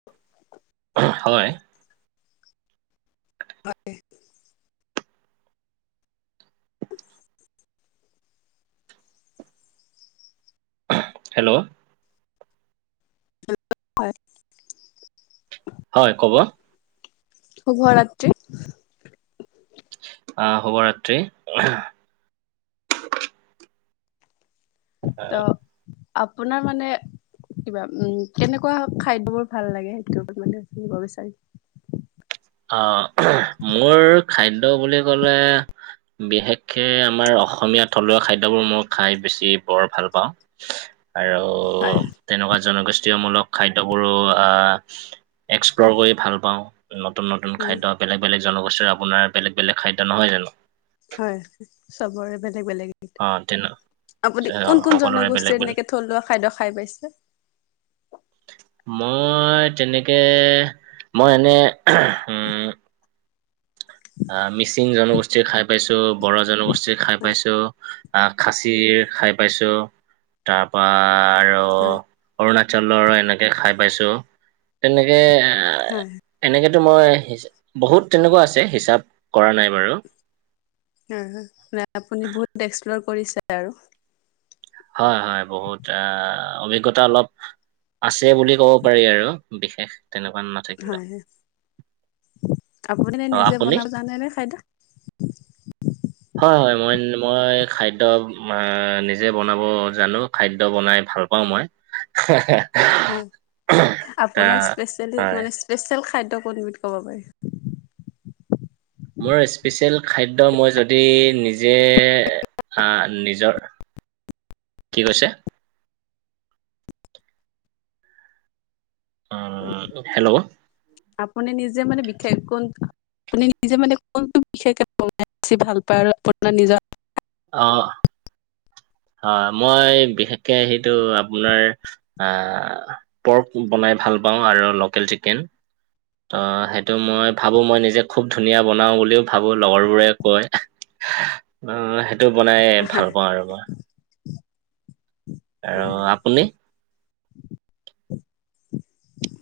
অ [inaudible] আহ হয়। হয়। উ আঁহ হেল্ল'? হয় [inaudible] হয় ক'ব? শুভ ৰাত্ৰি। আহ শুভৰাত্ৰি ইহা। ত' আপোনাৰ মানে কিবা, উম কেনেকুৱা খাদ্যবোৰ ভাল লাগে সেইটোৰ ওপৰত মানে শুনিব বিচাৰিম? অ উহ, মোৰ খাদ্য বুলি কলে বিশেষকে আমাৰ অসমীয়া থলুৱা খাদ্যবোৰ মই খাই বেছি বৰ ভাল পাওঁ। চু হয় আৰু তেনেকুৱা জনগোষ্ঠীয়মূলক খাদ্যবোৰো আ এক্সপ্ল'ৰ কৰি ভাল পাওঁ নতুন - নতুন হয় খাদ্য, বেলেগ - বলেগ জনগোষ্ঠীৰ আপোনাৰ বেলেগ - বেলেগ খাদ্য নহয় জানো? হয় চবৰে বেলেগ বেলেগ অ তেনে আপুনি অ, কোন কোন সকলোৰে বেলেগ জনগোষ্ঠীৰ বেলেগ এনেকে। থলুৱা খাদ্য খাই পাইছে। মই তেনেকে মই এনে উম। আহ মিচিং জনগোষ্ঠীৰ খাই পাইছো ব়ঢ়ো জনগোষ্ঠীৰ খাই হয় পাইছোঁ। আহ খাচি খাই পাইছোঁ তাৰ পা আৰু। হয় অৰুণাচলৰ এনেকে খাই পাইছোঁ তেনেকে এ। হয় এনেকেতো মই বহুত তেনেকুৱা আছে হিচাপ কৰা নাই বাৰু। উম আপুনি বহুত এক্সপ্লৰ কৰিছে আৰু। হয় হয় বহুত আ অভিজ্ঞতা অলপ। আছে বুলি ক'ব পাৰি আৰু বিশেষ তেনেকুৱা না। হয় আপুনি নে অ নিজে আপুনি বনাব জানে নে খাদ্য। হয় হয় মই মই খাদ্য নিজে বনাব জানো খাদ্য বনাই ভাল পা। ভাল পাওঁ মই, হয় আপোনাৰ তাৰ স্পেচিয়েলি মই হয়। মানে স্পেচিয়েল খাদ্য কোনবিধ ক'ব পাৰি। মোৰ স্পেচিয়েল খাদ্য মই যদি নিজে। এ হা আহ নিজৰ কি কৈছে। উম হেল্ল' আপুনি নিজে মানে বিশেষ কৈ। আপুনি নিজে মানে কোনটো বিশেষকে বনাই বেছি ভাল পায় আৰু আপোনাৰ নিজৰ। অ। অ মই বিশেষকে সেইটো আপোনাৰ। আ পৰ্ক বনাই ভাল পাওঁ আৰু লোকেল চিকেন। ত সেইটো মই ভাবো মই নিজে খুব ধুনীয়া বনাওঁ বুলিও ভাবো লগৰবোৰে কয়। অ সেইটো বনাই ভাল পাওঁ আৰু মই। আৰু হয় হয় আপুনি।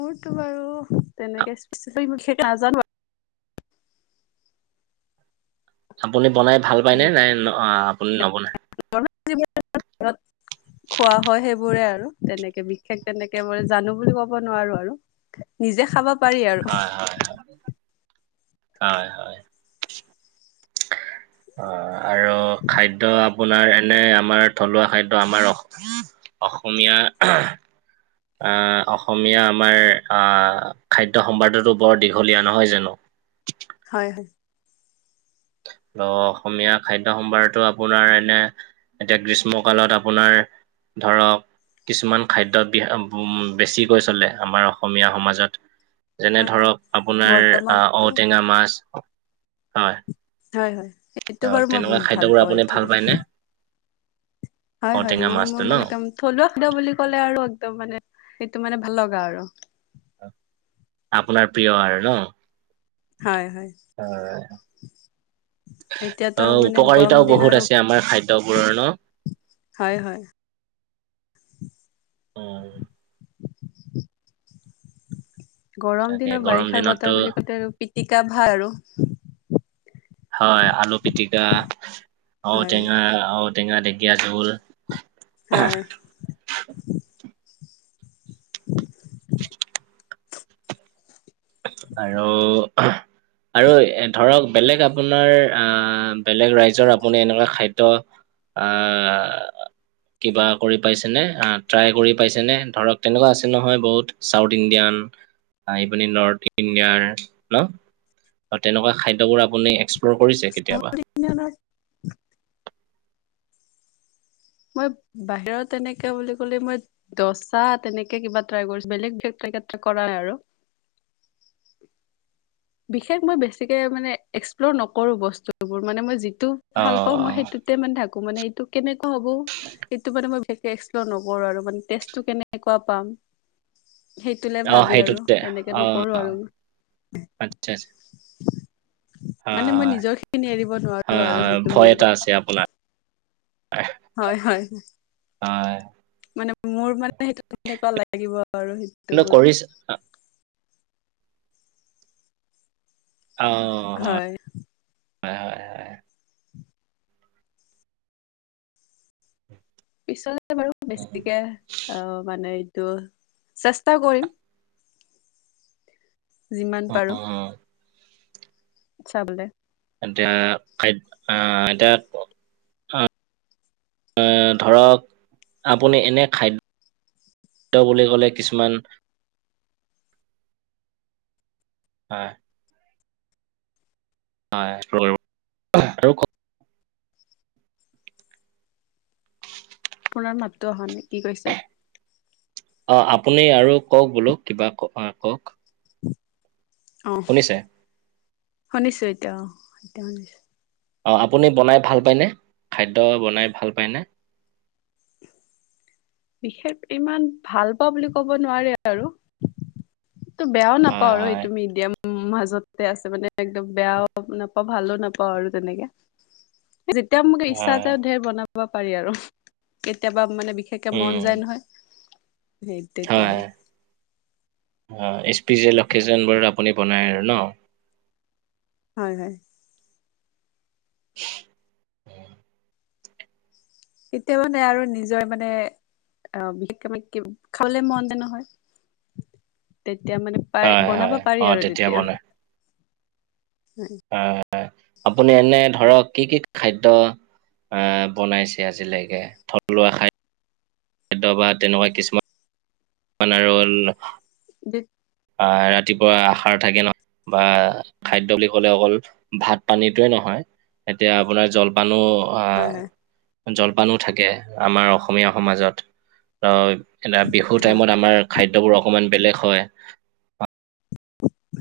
মোৰতো বাৰু তেনেকে প বিশেষ নাজানো আৰু। আপুনি বনাই ভাল পায়নে নাই আপুনি অ নবনায়। ঘৰত যিবিলাক খোৱা হয় সেইবোৰে আৰু। তেনেকে বিশেষ তেনেকে মই জানো বুলি ক'ব নোৱাৰো আৰু নিজে খাব। পাৰি আৰু হয় হয় হয়। অ আৰু খাদ্য আপোনাৰ। নে আমাৰ থলুৱা খাদ্য আমাৰ অসমীয়া। আ অসমীয়া আমাৰ আহ খাদ্য সম্ভাদতো বৰ দীঘলীয়া নহয় জানো। হয় হয়। অ অসমীয়া খাদ্য সম্ভাৰতটো আপোনাৰ এনে। এতিয়া গ্ৰীষ্ম কালত আপোনাৰ ধৰক। কিছুমান খাদ্য বেছিকৈ চলে আমাৰ অসমীয়া সমাজত। যেনে ধৰক আপোনাৰ আ বৰ্তমানতো ঔটেঙা মাছ হয়। হয় হয় ত এইটো বাৰু মই তেনেকুৱা বহুত ভাল খাদ্যবোৰ পাওঁ আপুনি এইটো। ভাল পায়নে হয় হয় ঔটেঙা এইবোৰ মাছটো মোৰ ন মানে একদম থলুৱা খাদ্য বুলি ক'লে আৰু একদম মানে সেইটো মানে ভাল লগা আৰু। আপোনাৰ প্ৰিয় আৰু ন। হয় হয় অ। এতিয়াতো আৰু অহ মানে গৰম উপকাৰিতাও বহুত আছে আমাৰ খাদ্যবোৰৰ ন। হয়-হয়। [inaudible] অঁ! [inaudible] [inaudible] গৰম তাকে দিনৰ গৰম বাৰিষাৰ দিনততো বতৰ বুলি কওঁতে আৰু [unintelligible] পিটিকা ভাত আৰু [inaudible] হয়। আলু পিটিকা, ঔটেঙা, হয় ঔটেঙা ঢেকীয়া জোল। [inaudible] হয়। [unintelligible] আৰু [unintelligible] আৰু ধৰক বেলেগ আপোনাৰ আহ বেলেগ ৰাইজৰ আপুনি এনেকুৱা খাদ্য [unintelligible] আহ [unintelligible] কিবা কৰি পাইছেনে ট্ৰাই কৰি পাইছেনে ধৰক তেনেকুৱা আছে নহয় বহুত চাউথ ইণ্ডিয়ান [inaudible] আহি পিনি নৰ্থ [inaudible] ইণ্ডিয়াৰ হেল্লৌ তেনেকুৱা খাদ্যবোৰ আপুনি এক্সপ্ল'ৰ কৰিছে কেতিয়াবা? [unintelligible] [inaudible] মই বাহিৰত তেনেকে বুলি ক'লে মই [unintelligible] দচা তেনেকে কিবা ট্ৰাই কৰিছোঁ বেলেগ [unintelligible] কৰা নাই আৰু। বিশেষ মই বেছিকে মানে এক্সপ্ল'ৰ নকৰো বস্তুবোৰ মানে মই যিটো অ ভাল পাওঁ মই সেইটো [inaudible] [inaudible] মান থাকো মানে এইটো কেনেকুৱা হ'ব? সেইটো মানে মই বিশেষকে এক্সপ্লৰ নকৰো আৰু মানে টেষ্টটো কেনেকুৱা পাম [inaudible] সেইটোলে অ ভাবি আৰু সেইটোতে তেনেকে নকৰো আৰু ম‌ই। [unintelligible] আচ্ছা [inaudible] [unintelligible] হয় মানে মই হয় নিজৰখিনি এৰিব নোৱাৰো হয় আৰু হয় সেইটো মেইন কথা। হয় [inaudible] হয়-হয়। [unintelligible] হয়। [inaudible] মানে মোৰ মানে সেইটো তেনেকুৱা লাগিব আৰু সেইটো মোৰ। [inaudible] [unintelligible] অঁ! [inaudible] হয়। [unintelligible] হয়-হয়-হয়। [unintelligible] পিছলে বাৰু বেছিকে অঁ মানে এইটো চেষ্টা কৰিম। [unintelligible] যিমান অ পাৰোঁ। [inaudible] চাবলে [unintelligible] এতিয়া খাদ [inaudible] এতিয়া [inaudible] ধৰক আপুনি এনে খাদ্য বুলি ক'লে কিছুমান অ [inaudible] হয় একসপ্ আৰু [unintelligible] আপোনাৰ মাতটো অহা নাই কি কৈছে? [unintelligible] অঁ! আপুনি আৰু কওক বোলো কিবা কথা কওক? [inaudible] অঁ! শুনিছে শুনিছোঁ এতিয়া অঁ এতিয়া শুনিছোঁ। [inaudible] অঁ! আপুনি বনাই ভাল পায় নে? খাদ্য বনাই ভাল পায় নে? [unintelligible] বিশেষ ইমান ভাল পাওঁ বুলি ক'ব নোৱাৰে আৰু। [inaudible] টো বেয়াও নাপাওঁ হয় আৰু হয় এইটো মিডিয়াম মাজতে আছে মানে একদম বেয়াও [inaudible] ভালো নাপাওঁ আৰু তেনেকে। যেতিয়াও মোক ইচ্ছা হয় আছে ধেৰ বনাব [inaudible] পাৰি আৰু কেতিয়াবা মানে বিশেষকে উম মন যায় নহয়। [inaudible] সেই তেতিয়া আৰু [unintelligible] অ স্পিচিয়েল অকেচনবোৰ আপুনি বনায় আৰু ন। হয় হয়। [inaudible] কেতিয়া মানে আৰু নিজৰ মানে অ বিশেষকে খাবলে মন ন নহয়। তেতিয়া মানে পাৰ হয় হয় বনাব অ পাৰি আৰু বনাই তেতিয়া। আহ আপুনি এনে ধৰক কি কি খাদ্য অ বনাইছে আজিলৈকে থলুৱা খা খাদ্য বা তেনেকুৱা কিছুমান [unintelligible] [inaudible] আহ ৰাতিপুৱা আহাৰ থাকে নহ বা খাদ্য বুলি কলে অকল ভাত পানীটোৱে নহয়। এতিয়া আপোনাৰ জলপানো আহ হয় হয়। জলপানো থাকে আমাৰ অসমীয়া সমাজত এ বিহু হয় টাইমত আমাৰ খাদ্যবোৰ অকমান বেলেগ হয়।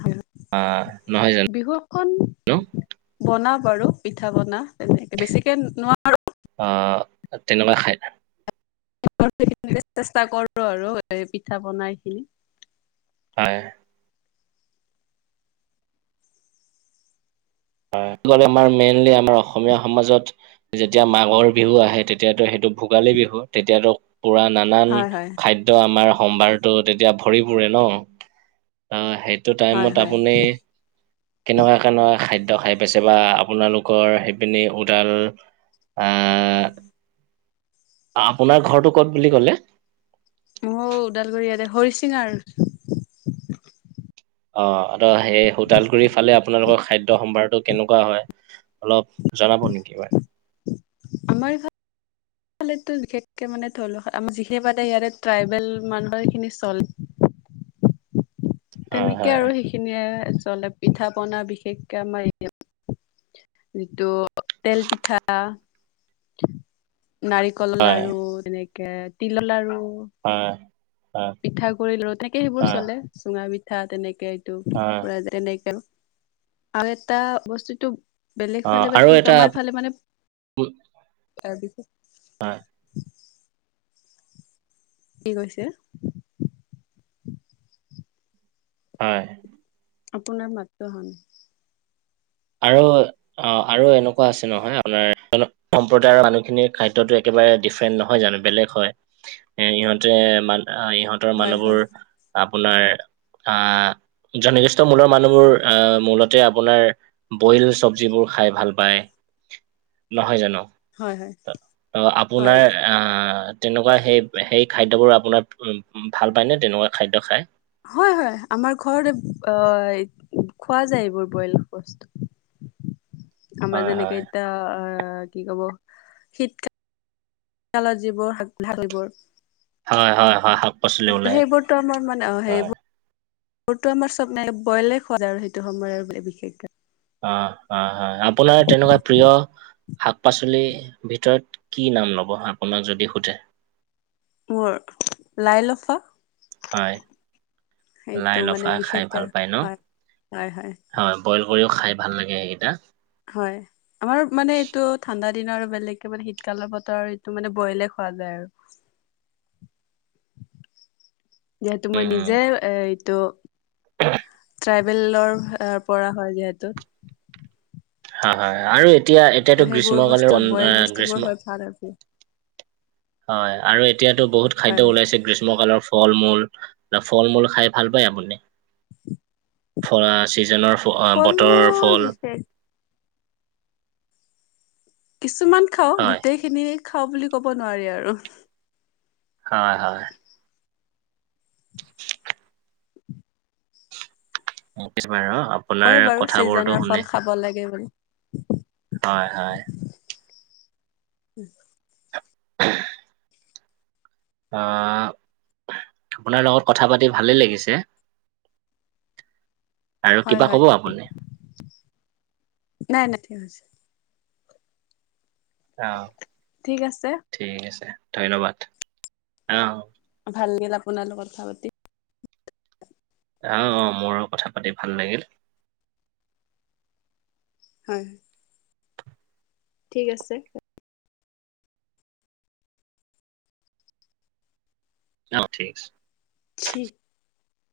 হয়। আহ নহয় জানো? [unintelligible] বনাও বাৰু পিঠা পনা তেনেকে বেছিকে নোৱাৰো। অ তেনেকুৱা খাই [unintelligible] চেষ্টা কৰো আৰু এই পিঠা বনাই খিনি। হয়। হয়, কব গলে আমাৰ মেইনলি আমাৰ অসমীয়া সমাজত যেতিয়া মাঘৰ বিহু আহে তেতিয়াতো সেইটো ভোগালী বিহু, তেতিয়াতো পুৰা নানান হয় হয় খাদ টো আমাৰ সম্ভাৰতো তেতিয়া ভৰি পুৰে ন ত সেই টো হয় টাইমত হয়। আপুনি কেনেকুৱা কেনেকুৱা খাদ্য খাই পাইছে বা আপোনালোকৰ সেইপিনি উডাল আপোনাৰ ঘৰটো ক'ত বুলি ক'লে? মোৰ ওদালগুৰি ইয়াতে হৰিচিঙৰ অ ত সেই ওদালগুৰি ফালে আপোনালোকৰ খাদ্যয় সম্ভাৰটোক কেনেকুৱা হয়, অলপ জনাব নেকি মানে? আমাৰ এইফালে টো বিশেষকে মানে ধৰি লওঁ আমাৰ যিখিনি মানে ইয়াতে ট্ৰাইবেল মানুহৰ খিনি চল তেনেকে হয় আৰু সেইখিনিয়ে চলে পিঠা পনা বিশেষকে আমাৰ যিটো তেলপিঠা, নাৰিক কলৰ হয় লাৰু, তেনেকে তিলৰ লাৰু, হয়। হয় পিঠাগুড়ি তেনেকে সেইবোৰ হয় চলে চুঙা পিঠা তেনেকে হয় [unintelligible] আৰু এটা বস্তুটো বেলেগ অ ফালে বা আৰু কি এটা কয় আমাৰ ফালে মানে তাৰপিচত হয়। কি কৈছে? হয়। আপোনাৰ মাতটো অহা নাই। আৰু অ আৰু এনেকুৱা আছে নহয় আপোনাৰ সম্প্ৰদায়ৰ মানুহখিনিৰ খাদ্যতো একেবাৰে ডিফাৰেন্ট নহয় জানো বেলেগ হয়। এ ইহঁতে মান আহ ইহঁতৰ হয় মানুহবোৰ হয় আপোনাৰ আহ জনগোষ্ঠীৰ মূলৰ মানুহবোৰ আহ মূলতে আপোনাৰ বইল চবজিবোৰ খাই ভাল পায় নহয় জানো। হয় ত হয় হয় আপোনাৰ তেনেকুৱা সেই সেই খাদ্যবোৰ আপোনাৰ ভাল পায়নে তেনেকুৱা খাদ্য খায়? হয়, হয়, আমাৰ ঘৰত অ' খোৱা যায় এইবোৰ বইল বস্তু আমাৰ হয় হয় যেনেকে এতিয়া অ কি কব শীতকাল শীতকালত যিবোৰ শাক - চাক এইবোৰ হয় হয় হয় হয় পাচলি ওলাই সেইবোৰতো আমাৰ মানে অ সেইবোৰ সেইটো আমাৰ চব নাই বইলে খোৱা যায় আৰু সেইটো সময় আৰু বিশেষকে হয় হয় হয় আপোনাৰ তেনেকুৱা প্ৰিয়। শাক পাচলিৰ ভিতৰত কি নাম ল'ব আপোনাক যদি শুধে। মোৰ লাই লফা। হয় লাই সেইটো মানে লফা খাই বিশেষকে ভাল পায় ন হয় হয় হয়। বইল কৰিও খাই ভাল লাগে সেইকেইটা। হয় আমাৰ মানে এইটো ঠাণ্ডা দিনৰ বেলেগকে মানে শীতকালৰ বতৰ এইটো মানে বইলে খোৱা যায় আৰু যিহেতু মই নিজে এ এইটো [inaudible] ট্ৰাইবেলৰ পৰা হয় যিহেতু হয়, হয়, আৰু এতিয়া ত' এতিয়াতো সেইবোৰ গ্ৰীষ্ম বস্তু কালৰ বইল গ্ৰীষ্ম [inaudible] হয়, আৰু এতিয়াতো বহুত হয়। খাদ্য ওলাইছে গ্ৰীষ্ম কালৰ। ফল মূল ন ফল মূল খাই ভাল পায় আপুনি? [inaudible] ফল চিজনৰ ফল বতৰৰ মূল ফল বিশেষ কিছুমান খাওঁ হয় গোটেইখিনি খাওঁ বুলি ক'ব নোৱাৰি আৰু হয় হয়। [inaudible] কিছুমানে অ কয় আপোনাৰ বাৰু কথাবোৰতো ছিজনৰ ফল শুনি খাব লাগে বুলি। হয় হয়। উম আহ আপোনাৰ লগত কথা পাতি ভালেই লাগিছে। [inaudible] আৰু কিবা হয়, ক'ব আপুনি? নাই নাই ঠিক হৈছে। অ ঠিক আছে ঠিক আছে ধন্যবাদ অ। ভাল লাগিলে আপোনাৰ লগত কথা পাতি। অ অ মোৰ কথা পাতি ভাল লাগিল। হয়। ঠিক আছে। অ ঠিক আছে। ছি